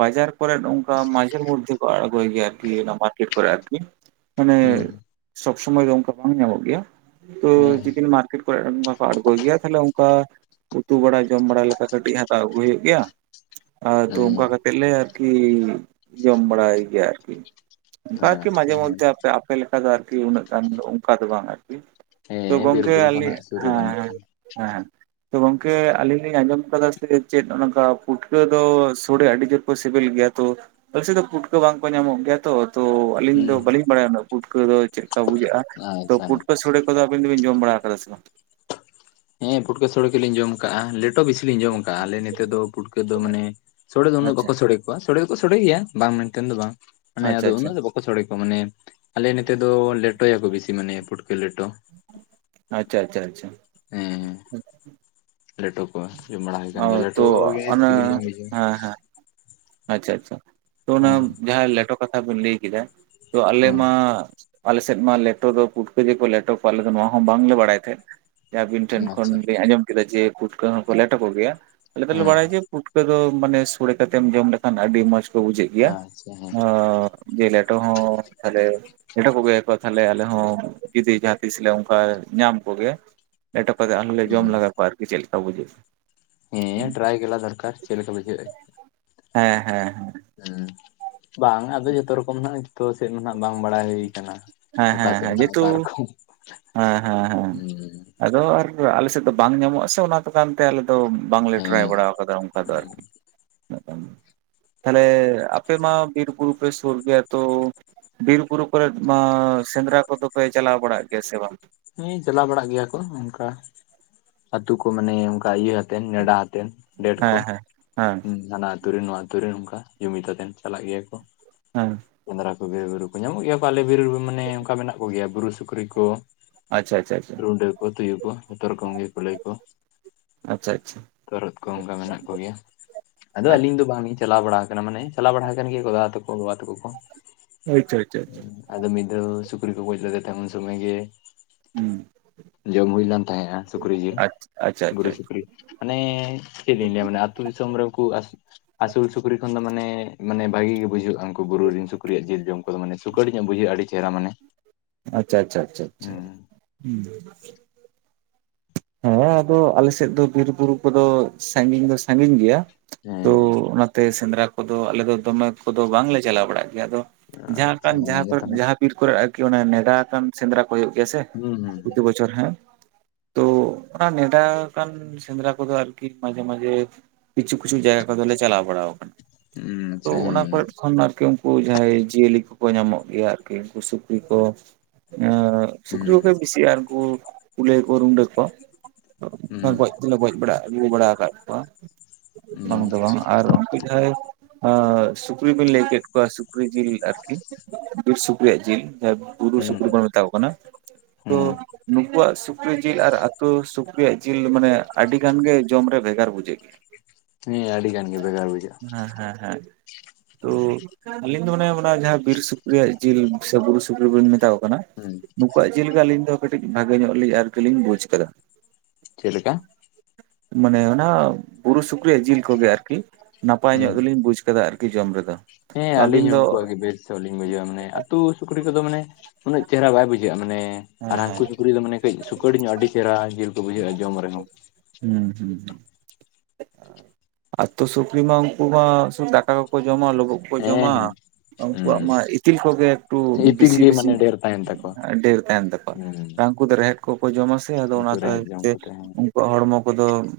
ᱵᱟᱡᱟᱨ ᱠᱚᱨᱮ ᱱᱚᱝᱠᱟ ᱢᱟᱡᱷᱮᱨ ᱢᱚᱫᱫᱷᱮ ᱠᱚ ᱟᱬᱜᱳᱭ ᱜᱮᱭᱟ ᱾ ᱫᱤᱭᱮ ᱱᱟ ᱢᱟᱨᱠᱮᱴ ᱠᱚᱨᱮ ᱟᱨᱠᱤ ᱦᱩᱸ ᱢᱟᱱᱮ ᱥᱚᱵᱽ ᱥᱚᱢᱚᱭ ᱫᱚ ᱚᱱᱠᱟ ᱵᱟᱝ ᱧᱟᱢᱚᱜ ᱜᱮᱭᱟ ᱾ ᱛᱳ ᱦᱩᱸ ᱡᱮᱫᱤᱱ ᱢᱟᱨᱠᱮᱴ ᱠᱚᱨᱮ ᱚᱱᱠᱟ ᱠᱚ ᱟᱬᱜᱳᱭ ᱜᱮᱭᱟ ᱛᱟᱦᱞᱮ ᱚᱝᱠᱟ ᱩᱛᱩ ᱵᱟᱲᱟ ᱡᱚᱢ ᱵᱟᱲᱟ ᱞᱮᱠᱟ ᱠᱟᱹᱴᱤᱡ ᱦᱟᱛᱟᱣ ᱟᱹᱜᱩ ᱦᱳᱭᱳᱜ ᱜᱮᱭᱟ ᱾ ᱟ ᱛᱳ ᱦᱩᱸ ᱚᱱᱠᱟ ᱠᱟᱛᱮᱜ ᱞᱮ ᱟᱨᱠᱤ ᱡᱚᱢ ᱵᱟᱲᱟᱭ ᱜᱮᱭᱟ ᱟᱨᱠᱤ ᱾ ᱚᱱᱠᱟ ᱦᱩᱸ ᱟᱨᱠᱤ ᱟᱪᱪᱷᱟ ᱢᱟᱡᱷᱮ ᱦᱮᱸ ᱢᱚᱫᱫᱷᱮ ᱟᱯᱮ ᱟᱯᱮᱞᱮᱠᱟ ᱫᱚ ᱟᱨᱠᱤ ᱩᱱᱟᱹᱜ ᱜᱟᱱ ᱫᱚ ᱚᱱᱠᱟ ᱫᱚ ᱵᱟᱝ ᱟᱨᱠᱤ ᱾ ᱛᱳ ᱦᱮᱸ ᱵᱤᱨ ᱜᱚᱝᱠᱮ ᱵᱩᱨᱩ ᱠᱚ ᱟᱞᱤ ᱱᱟᱜ ᱥᱩᱨ ᱨᱮ ᱦᱮᱸ ᱵᱟᱹᱱᱩᱜ ᱠᱷᱟᱱ ᱦᱮᱸ ᱦᱮᱸ᱾ ᱛᱳ ᱜᱚᱝᱠᱮ ᱟᱞᱤᱧ ᱞᱤᱧ ᱟᱸᱡᱚᱢ ᱠᱟᱫᱟ ᱥᱮ ᱪᱮᱫ ᱚᱱᱠᱟ ᱯᱩᱴᱠᱟᱹ ᱫᱚ ᱥᱳᱲᱮ ᱟᱹᱰᱤ ᱡᱳᱨ ᱠᱳ ᱥᱮᱵᱮᱞ ᱜᱮᱭᱟ ᱛᱳ ᱟᱹᱥᱮᱫ ᱫᱚ ᱯᱩᱴᱠᱟᱹ ᱵᱟᱝᱠᱚ ᱧᱟᱢᱚᱜ ᱜᱮᱭᱟ ᱾ ᱛᱚ ᱛᱚ ᱟᱞᱤᱧ ᱫᱚ ᱦᱩᱸ ᱵᱟᱞᱤᱧ ᱵᱟᱲᱟᱭᱟ ᱩᱱᱟᱹᱜ ᱯᱩᱴᱠᱟᱹ ᱫᱚ ᱪᱮᱫᱠᱟ ᱵᱩᱡᱟᱹᱜᱼᱟ, ᱛᱳ ᱟᱪᱪᱷᱟ ᱯᱩᱴᱠᱟᱹ ᱥᱳᱲᱮ ᱛᱚ ᱫᱚ ᱟᱵᱤᱱ ᱫᱚᱵᱤᱧ ᱡᱚᱢ ᱵᱟᱲᱟ ᱟᱠᱟᱫᱟ ᱥᱮ ᱵᱟᱝ? ᱦᱮᱸ ᱯᱩᱴᱠᱟᱹ ᱥᱳᱲᱮ ᱠᱚᱞᱤᱧ ᱡᱚᱢ ᱠᱟᱜᱼᱟ᱾ ᱞᱮᱴᱚ ᱵᱮᱥᱤ ᱞᱤᱧ ᱡᱚᱢ ᱟᱠᱟᱜᱼᱟ ᱟᱞᱮ ᱱᱮᱛᱮ ᱫᱚ ᱯᱷᱩᱴᱠᱟᱹ ᱫᱚ ᱢᱟᱱᱮ ᱥᱳᱲᱮ ᱫᱚ ᱩᱱᱟᱹᱜ ᱟᱪᱪᱷᱟ ᱵᱟᱠᱚ ᱥᱳᱲᱮ ᱠᱚᱣᱟ, ᱥᱳᱲᱮ ᱫᱚᱠᱚ ᱥᱳᱲᱮ ᱜᱮᱭᱟ ᱵᱟᱝ ᱢᱮᱱᱛᱮ ᱫᱚ ᱵᱟᱝ ᱢᱟᱱᱮ ᱟᱪᱪᱷᱟ ᱟᱫᱚ ᱟᱪᱪᱷᱟ ᱩᱱᱟᱹᱜ ᱫᱚ ᱵᱟᱠ ᱠᱚ ᱥᱳᱲᱮ ᱠᱚᱣᱟ ᱢᱟᱱᱮ ᱟᱞᱮ ᱱᱮᱛᱮ ᱫᱚ ᱞᱮᱴᱚᱭᱟᱠᱚ ᱵᱮᱥᱤ ᱢᱟᱱᱮ ᱯᱩᱴᱠᱟᱹ ᱞᱮᱴᱚ ᱾ ᱟᱪᱪᱷᱟ ᱟᱪᱪᱷᱟ ᱟᱪᱪᱷᱟ ᱾ ᱦᱮᱸ ᱦᱮᱸ ᱞᱮᱴᱚ ᱠᱚ ᱡᱚᱢ ᱵᱟᱲᱟ ᱦᱳᱭ ᱚ ᱠᱟᱱ ᱜᱮᱭᱟ, ᱛᱚ ᱞᱮᱴᱚ ᱠᱚᱜᱮ ᱚᱱᱟ ᱥᱤᱵᱤᱞ ᱞᱤᱧ ᱵᱩᱡᱷᱟᱹᱣᱟ ᱾ ᱦᱮᱸ ᱦᱮᱸ ᱟᱪᱪᱷᱟ ᱟᱪᱪᱷᱟ ᱛᱳ ᱚᱱᱟ ᱡᱟᱸᱦᱟᱸ ᱞᱮᱴᱚ ᱠᱟᱛᱷᱟ ᱵᱮᱱ ᱞᱮᱭ ᱠᱮᱫᱟ ᱛᱳ ᱟᱞᱮ ᱦᱮᱸ ᱢᱟᱻ ᱟᱞᱮᱥᱮᱫ ᱢᱟ ᱞᱮᱴᱚ ᱫᱚ ᱯᱩᱴᱠᱟᱹ ᱜᱮᱠᱚ ᱞᱮᱴᱚ ᱠᱚᱣᱟ ᱟᱞᱮ ᱫᱚ ᱱᱚᱣᱟ ᱦᱚᱸ ᱵᱟᱝᱞᱮ ᱵᱟᱲᱟᱭ ᱛᱮᱦᱮᱸᱫ ᱾ ᱡᱟᱸᱦᱟᱸ ᱟᱹᱵᱤᱱ ᱴᱷᱮᱱ ᱦᱮᱸ ᱠᱷᱚᱱ ᱟᱪᱪᱷᱟ ᱞᱤᱧ ᱟᱸᱡᱚᱢ ᱠᱮᱫᱟ ᱡᱮ ᱯᱩᱴᱠᱟᱹ ᱦᱚᱠᱚ ᱞᱮᱴᱚ ᱠᱜᱮᱭᱟ ᱟᱞᱮ ᱫᱚᱞᱮ ᱦᱮᱸ ᱵᱟᱲᱟᱭᱟ ᱡᱮ ᱯᱩᱴᱠᱟᱹ ᱫᱚ ᱢᱟᱱᱮ ᱥᱳᱲᱮ ᱠᱟᱛᱮᱢ ᱡᱚᱢ ᱞᱮᱠᱷᱟᱱ ᱟᱹᱰᱤ ᱢᱚᱡᱽ ᱠᱚ ᱵᱩᱡᱷᱟᱹᱜ ᱜᱮᱭᱟ ᱟᱪᱪᱷᱟ ᱦᱮᱸ ᱟᱻ ᱡᱮ ᱞᱮᱴᱚ ᱦᱚᱸ ᱟᱞᱮ ᱞᱮᱴᱚ ᱠᱚᱜᱮᱭᱟᱠᱚ ᱛᱟᱦᱚᱞᱮ ᱟᱞᱮ ᱦᱚᱸ ᱡᱩᱫᱤ ᱡᱟᱸᱦᱟᱸ ᱛᱤᱥ ᱞᱮ ᱚᱱᱠᱟ ᱧᱟᱢ ᱠᱚᱜᱮ ᱞᱮᱴᱚ ᱠᱟᱛᱮᱫ ᱟᱞᱮ ᱞᱮ ᱡᱚᱢ ᱦᱮᱸ ᱞᱟᱜᱟᱠᱚᱣᱟ ᱟᱨᱠᱤ ᱪᱮᱫ ᱞᱮᱠᱟ ᱵᱩᱡᱷᱟᱹᱜᱼᱟ᱾ ᱦᱮᱸ ᱴᱨᱟᱭ ᱞᱟᱜᱟ ᱫᱚᱨᱠᱟᱨ ᱪᱮᱫ ᱞᱮᱠᱟ ᱵᱩᱡᱷᱟᱹᱜ ᱟ ᱾ ᱦᱮᱸ ᱦᱮᱸ ᱾ ᱩᱢ ᱵᱟᱝ ᱟᱫᱚ ᱡᱷᱚᱛᱚ ᱨᱚᱠᱚᱢ ᱱᱟᱟᱜ ᱡᱚᱛᱚ ᱥᱮᱫ ᱱᱟᱜ ᱵᱟᱝ ᱵᱟᱲᱟᱭ ᱦᱳᱭ ᱠᱟᱱᱟ ᱦᱮᱸ ᱾ ᱚᱠᱟ ᱦᱮᱸ ᱥᱮᱫ ᱦᱮᱸ ᱦᱟᱸᱜ ᱡᱮᱦᱮᱛᱩ ᱚᱠᱟ ᱨᱚᱠᱚᱢ ᱦᱮᱸ ᱦᱮᱸ ᱦᱮᱸ ᱦᱩᱸ᱾ ᱟᱫᱚ ᱟᱨ ᱟᱞᱮᱥᱮᱫ ᱫᱚ ᱵᱟᱝ ᱧᱟᱢᱚᱜᱼᱟ ᱥᱮ ᱚᱱᱟ ᱫᱳᱠᱟᱱᱛᱮ ᱟᱞᱮ ᱫᱚ ᱵᱟᱝᱞᱮ ᱴᱨᱟᱭ ᱦᱮᱸ ᱵᱟᱲᱟ ᱠᱟᱫᱟ ᱚᱱᱠᱟ ᱫᱚ ᱟᱨᱠᱤ ᱾ ᱛᱟᱦᱚᱞᱮ ᱟᱯᱮ ᱢᱟ ᱵᱤᱨ ᱵᱩᱨᱩ ᱯᱮ ᱥᱳᱨ ᱜᱮᱭᱟ ᱛᱳ ᱵᱤᱨ ᱵᱩᱨᱩ ᱠᱚᱨᱮ ᱢᱟ ᱥᱮᱸᱫᱽᱨᱟ ᱠᱚᱫᱚ ᱯᱮ ᱪᱟᱞᱟᱣ ᱵᱟᱲᱟᱜ ᱜᱮᱭᱟ ᱥᱮ ᱵᱟᱝ? ᱦᱮᱸ ᱪᱟᱞᱟᱣ ᱵᱟᱲᱟᱜ ᱜᱮᱭᱟ ᱠᱚ ᱚᱱᱠᱟ ᱟᱹᱛᱩ ᱠᱚ ᱢᱟᱱᱮ ᱚᱱᱠᱟ ᱤᱭᱟᱹ ᱟᱛᱮᱜ ᱱᱮᱰᱟ ᱦᱟᱛᱮᱜ᱾ ᱰᱮᱴ ᱠᱚ ᱦᱮᱸ ᱦᱮᱸ ᱦᱮᱸ ᱦᱟᱱᱟ ᱟᱛᱳᱨᱮ ᱱᱚᱣᱟ ᱟᱛᱳᱨᱮ ᱚᱱᱠᱟ ᱡᱩᱢᱤᱫ ᱠᱟᱛᱮᱜ ᱪᱟᱞᱟᱜ ᱜᱮᱭᱟ ᱠᱚ ᱾ ᱦᱮᱸ᱾ ᱥᱮᱸᱫᱽᱨᱟ ᱠᱚ ᱵᱤᱨᱵᱩᱨᱩ ᱠᱚ ᱧᱟᱢᱚᱜ ᱜᱮᱭᱟ ᱠᱚ ᱟᱞᱮ ᱵᱤᱨᱵᱩᱨᱩ ᱢᱟᱱᱮ ᱚᱱᱠᱟ ᱢᱮᱱᱟᱜ ᱠᱚᱜᱮᱭᱟ ᱵᱩᱨᱩ ᱥᱩᱠᱨᱤ ᱠᱚ᱾ ᱟᱪᱷᱟ ᱟᱪᱷᱟ ᱾ ᱰᱟᱹᱣ ᱠᱚ ᱛᱩᱭᱩ ᱠᱚ ᱡᱷᱚᱛᱚ ᱨᱚᱠᱚᱢ ᱜᱮ ᱠᱩᱞᱟᱹᱭ ᱠᱚ ᱟᱪᱪᱷᱟ ᱟᱪᱪᱷᱟ ᱛᱚᱨᱦᱚᱛ ᱠᱚ ᱚᱱᱠᱟ ᱢᱮᱱᱟᱜ ᱠᱚᱜᱮᱭᱟ ᱟᱫᱚ ᱟᱹᱞᱤᱧ ᱫᱚ ᱵᱟᱝ ᱪᱟᱞᱟᱣ ᱵᱟᱲᱟ ᱠᱟᱱᱟ ᱢᱟᱱᱮ ᱪᱟᱞᱟᱣ ᱵᱟᱲᱟ ᱠᱟᱱ ᱜᱮᱭᱟ ᱫᱟᱫᱟ ᱛᱟᱠᱚ ᱵᱟᱵᱟ ᱛᱟᱠᱚ ᱠᱚ᱾ ᱟᱪᱪᱷᱟ ᱟᱪᱪᱷᱟ ᱾ ᱟᱫᱚ ᱢᱤᱫ ᱫᱷᱟᱣ ᱥᱩᱠᱨᱤ ᱠᱚ ᱜᱚᱡᱽ ᱞᱮᱫᱮᱛᱟᱸᱦᱮ ᱩᱱ ᱥᱩᱢᱟᱹᱭ ᱜᱮ ᱦᱩᱸ᱾ ᱡᱚᱢ ᱦᱩᱭᱞᱮᱱ ᱛᱟᱦᱮᱸᱜᱼᱟ ᱥᱩᱠᱨᱤ ᱡᱤᱞ ᱟᱪᱪᱷᱟ ᱟᱪᱪᱷᱟ ᱟᱪᱪᱷᱟ ᱵᱩᱨᱩ ᱥᱩᱠᱨᱤ᱾ ᱢᱟᱱᱮ ᱪᱮᱫᱞᱤᱧ ᱞᱟᱹᱭ ᱟᱵᱤᱱᱟ ᱟᱛᱩ ᱫᱤᱥᱚᱢ ᱨᱮ ᱩᱱᱠᱩ ᱟᱥᱩ ᱟᱹᱥᱩᱞ ᱥᱩᱠᱨᱤ ᱠᱷᱚᱱ ᱫᱚ ᱢᱟᱱᱮ ᱢᱟᱱᱮ ᱵᱷᱟᱹᱜᱤ ᱜᱮ ᱵᱩᱡᱷᱟᱹᱜᱼᱟ ᱩᱱᱠᱩ ᱵᱩᱨᱩ ᱨᱮᱱ ᱥᱩᱠᱨᱤᱭᱟᱜ ᱡᱤᱞ ᱡᱚᱢ ᱠᱚᱫᱚ ᱢᱟᱱᱮ ᱥᱩᱠᱟᱹᱴ ᱧᱚᱜ ᱵᱡᱟᱹᱜᱼᱟ ᱟᱹᱰᱤ ᱪᱮᱨᱦᱟ ᱢᱟᱱᱮ᱾ ᱟᱪᱪᱷᱟ ᱟᱪᱪᱷᱟ ᱟᱪᱪᱷᱟ ᱟᱪᱷᱟ ᱦᱩᱸ ᱦᱩᱸ᱾ ᱦᱮᱸ ᱟᱫᱚ ᱟᱞᱮᱥᱮᱫ ᱫᱚ ᱵᱤᱨ ᱵᱩᱨᱩ ᱠᱚᱫᱚ ᱥᱟᱺᱜᱤᱧ ᱫᱚ ᱥᱟᱺᱜᱤᱧ ᱜᱮᱭᱟ᱾ ᱦᱮᱸᱦᱮᱸ᱾ ᱛᱮ ᱥᱮᱸᱫᱽᱨᱟ ᱠᱚᱫᱚ ᱟᱞᱮ ᱫᱚ ᱫᱚᱢᱮ ᱠᱚᱫᱚ ᱵᱟᱝᱞᱮ ᱪᱟᱞᱟᱣ ᱵᱟᱲᱟᱜ ᱜᱮᱭᱟ ᱟᱫᱚ ᱡᱟᱦᱟᱸ ᱟᱪᱪᱷᱟ ᱠᱟᱱ ᱡᱟᱦᱟᱸ ᱦᱮᱸ ᱜᱮᱛᱚ ᱠᱚᱨᱮᱫ ᱱᱟᱜ ᱡᱟᱦᱟᱸ ᱵᱤᱨ ᱠᱚᱨᱮᱫ ᱟᱨᱠᱤ ᱚᱱᱮ ᱱᱮᱰᱟ ᱟᱠᱟᱱ ᱥᱮᱸᱫᱽᱨᱟ ᱠᱚ ᱦᱩᱭᱩᱜ ᱜᱮᱭᱟ ᱥᱮ ᱦᱩᱸ ᱦᱩᱸ ᱯᱨᱚᱛᱤ ᱵᱚᱪᱷᱚᱨ ᱦᱮᱸ ᱛᱚ ᱚᱱᱟ ᱱᱮᱰᱟᱠᱟᱱ ᱥᱮᱸᱫᱽᱨᱟ ᱠᱚᱫᱚ ᱟᱨᱠᱤ ᱢᱟᱡᱷᱮ ᱢᱟᱡᱷᱮ ᱠᱤᱪᱷᱩ ᱠᱤᱪᱷᱩ ᱡᱟᱭᱜᱟ ᱠᱚᱫᱚᱞᱮ ᱪᱟᱞᱟᱣ ᱵᱟᱲᱟ ᱟᱠᱟᱱᱟ ᱦᱩᱸ ᱛᱚ ᱟᱪᱪᱷᱟ ᱚᱱᱟ ᱦᱮᱸ ᱠᱚᱨᱮᱫ ᱠᱷᱚᱱ ᱟᱨᱠᱤ ᱩᱱᱠᱩ ᱡᱟᱦᱟᱸᱭ ᱡᱤᱭᱟᱹᱞᱤ ᱠᱚᱠᱚ ᱧᱟᱢᱚᱜ ᱜᱮᱭᱟ ᱟᱨᱠᱤ ᱩᱱᱠᱩ ᱥᱩᱠᱨᱤ ᱠᱚ ᱮᱸᱜ ᱦᱩᱸ ᱥᱩᱠᱨᱤ ᱠᱚᱜᱮ ᱵᱤᱥᱤᱜ-ᱟ ᱟᱨ ᱩᱱᱠᱩ ᱠᱩᱞᱟᱹᱭ ᱠᱚ ᱨᱩᱰᱟᱹ ᱠᱚ ᱦᱩᱸ ᱛᱚ ᱜᱚᱡ ᱛᱤᱱᱟᱹᱜ ᱜᱚᱡ ᱵᱟᱲᱟ ᱟᱹᱜᱩ ᱵᱟᱲᱟ ᱟᱠᱟᱫ ᱠᱚᱣᱟ ᱵᱟᱝ ᱦᱩᱸ ᱫᱚ ᱵᱟᱝ ᱟᱪᱪᱷᱟ ᱟᱨ ᱩᱱᱠᱩ ᱡᱟᱦᱟᱸᱭ ᱟᱸ ᱥᱩᱠᱨᱤ ᱵᱤᱱ ᱞᱟᱹᱭ ᱠᱮᱫ ᱠᱚᱣᱟ ᱥᱩᱠᱨᱤ ᱡᱤᱞ ᱟᱨᱠᱤ ᱵᱤᱨ ᱥᱩᱠᱨᱤᱭᱟᱜ ᱡᱤᱞ᱾ ᱦᱚᱸ ᱵᱩᱨᱩ ᱦᱩᱸ ᱥᱩᱠᱨᱤ ᱵᱚᱱ ᱢᱮᱛᱟᱣᱟᱠᱚ ᱠᱟᱱᱟ ᱛᱚ ᱦᱩᱸ ᱱᱩᱠᱩᱣᱟᱜ ᱥᱩᱠᱨᱤ ᱡᱤᱞ ᱟᱨ ᱟᱛᱩ ᱥᱩᱠᱨᱤᱭᱟᱜ ᱡᱤᱞ ᱢᱟᱱᱮ ᱟᱹᱰᱤ ᱜᱟᱱ ᱜᱮ ᱡᱚᱢ ᱨᱮ ᱵᱷᱮᱜᱟᱨ ᱵᱩᱡᱷᱟᱹᱜ ᱜᱮᱭᱟ᱾ ᱦᱮᱸ ᱟᱹᱰᱤᱜᱟᱱ ᱜᱮ ᱵᱷᱮᱜᱟᱨ ᱵᱩᱡᱷᱟᱹᱜ-ᱟ᱾ ᱜᱮᱭᱟ ᱦᱮᱸ ᱦᱮᱸ ᱦᱮᱸ ᱛᱳ ᱟᱞᱤᱧ ᱫᱚ ᱢᱚᱱᱮᱦᱚᱭ ᱢᱟᱱᱮ ᱚᱱᱟ ᱡᱟᱦᱟᱸ ᱵᱤᱨ ᱥᱩᱠᱨᱤᱭᱟᱜ ᱡᱤᱞ ᱥᱮ ᱵᱩᱨᱩ ᱥᱩᱠᱨᱤ ᱵᱚᱱ ᱢᱮᱛᱟ ᱠᱚ ᱠᱟᱱᱟ ᱦᱩᱸ ᱱᱩᱠᱩᱣᱟᱜ ᱡᱮ ᱞᱮᱠᱟ ᱟᱹᱞᱤᱧ ᱫᱚ ᱠᱟᱹᱴᱤᱡ ᱵᱷᱟᱜᱮ ᱧᱚᱜ ᱞᱤᱧ ᱟᱨᱠᱤᱞᱤᱧ ᱵᱩᱡᱽ ᱠᱟᱫᱟ᱾ ᱪᱮᱜ ᱞᱮᱠᱟ? ᱢᱟᱱᱮ ᱚᱱᱟ ᱵᱩᱨᱩ ᱥᱩᱠᱨᱤᱭᱟᱜ ᱡᱤᱞ ᱠᱚᱜᱮ ᱟᱨᱠᱤ ᱱᱟᱯᱟᱭ ᱦᱩᱸ ᱧᱚᱜ ᱜᱮᱞᱤᱧ ᱵᱩᱡ ᱠᱟᱫᱟ ᱟᱨᱠᱤ ᱡᱚᱢ ᱨᱮᱫᱚ᱾ ᱦᱮᱸ ᱛᱚ ᱟᱹᱞᱤᱧ ᱟᱹᱵᱤᱱ ᱦᱚᱸ ᱫᱚ ᱩᱱᱠᱩᱣᱟᱜ ᱜᱮ ᱵᱮᱧᱚᱜ ᱞᱤᱧ ᱵᱩᱡᱷᱟᱹᱣᱟ ᱢᱟᱱᱮ ᱟᱹᱛᱩ ᱥᱩᱠᱨᱤ ᱠᱚᱫᱚ ᱢᱟᱱᱮ ᱩᱱᱟᱹᱜ ᱪᱮᱨᱦᱟ ᱵᱟᱭ ᱵᱩᱡᱷᱟᱹᱜᱼᱟ ᱢᱟᱱᱮ ᱟᱨ ᱦᱮᱸ ᱦᱟᱹᱝᱠᱩ ᱦᱮᱸ ᱪᱩᱠᱨᱤ ᱫᱚ ᱢᱟᱱᱮ ᱠᱟᱹᱴᱤᱡ ᱥᱩᱠᱟᱹᱲ ᱧᱚᱜ ᱟᱹᱰᱤ ᱪᱮᱨᱦᱟ ᱡᱤᱞ ᱠᱚ ᱵᱩᱡᱷᱟᱹᱜᱼᱟ ᱡᱚᱢ ᱨᱮᱦᱚᱸ᱾ ᱦᱩᱸ ᱦᱩᱸ ᱦᱩᱸ᱾ ᱟᱛᱳ ᱥᱩᱠᱨᱤ ᱢᱟ ᱩᱱᱠᱩ ᱢᱟ ᱥᱩᱫᱩ ᱫᱟᱠᱟ ᱠᱚᱠᱚ ᱡᱚᱢᱟ ᱞᱳᱵᱳᱜ ᱠᱚᱠᱚ ᱦᱮᱸ ᱡᱚᱢᱟ᱾ ᱦᱮᱸ ᱩᱱᱠᱩᱣᱟᱜ ᱢᱟ ᱦᱩᱸ ᱤᱛᱤᱞ ᱠᱚᱜᱮ ᱮᱠᱴᱩ ᱤᱛᱤᱞ ᱜᱮ ᱵᱤᱥᱤ-ᱵᱤᱥᱤ ᱢᱟᱱᱮ ᱧᱚᱜ ᱰᱷᱮᱨ ᱛᱟᱦᱮᱱ ᱛᱟᱠᱚᱣᱟ ᱰᱷᱮᱨ ᱛᱟᱦᱮᱸᱱ ᱦᱩᱸ ᱛᱟᱠᱚᱣᱟ ᱩᱱᱠᱩ ᱫᱚ ᱨᱮᱦᱮᱫ ᱠᱚᱠᱚ ᱡᱚᱢᱟ ᱥᱮ ᱟᱫᱚ ᱚᱱᱟ ᱩᱱᱠᱩ ᱛᱟ ᱨᱮᱦᱮᱫ ᱛᱮ ᱡᱚᱢ ᱥᱮ ᱠᱚᱛᱮ ᱦᱮᱸ ᱩᱝ ᱠᱩᱣᱟᱜ ᱦᱚᱲᱢᱚ ᱠᱚᱫᱚ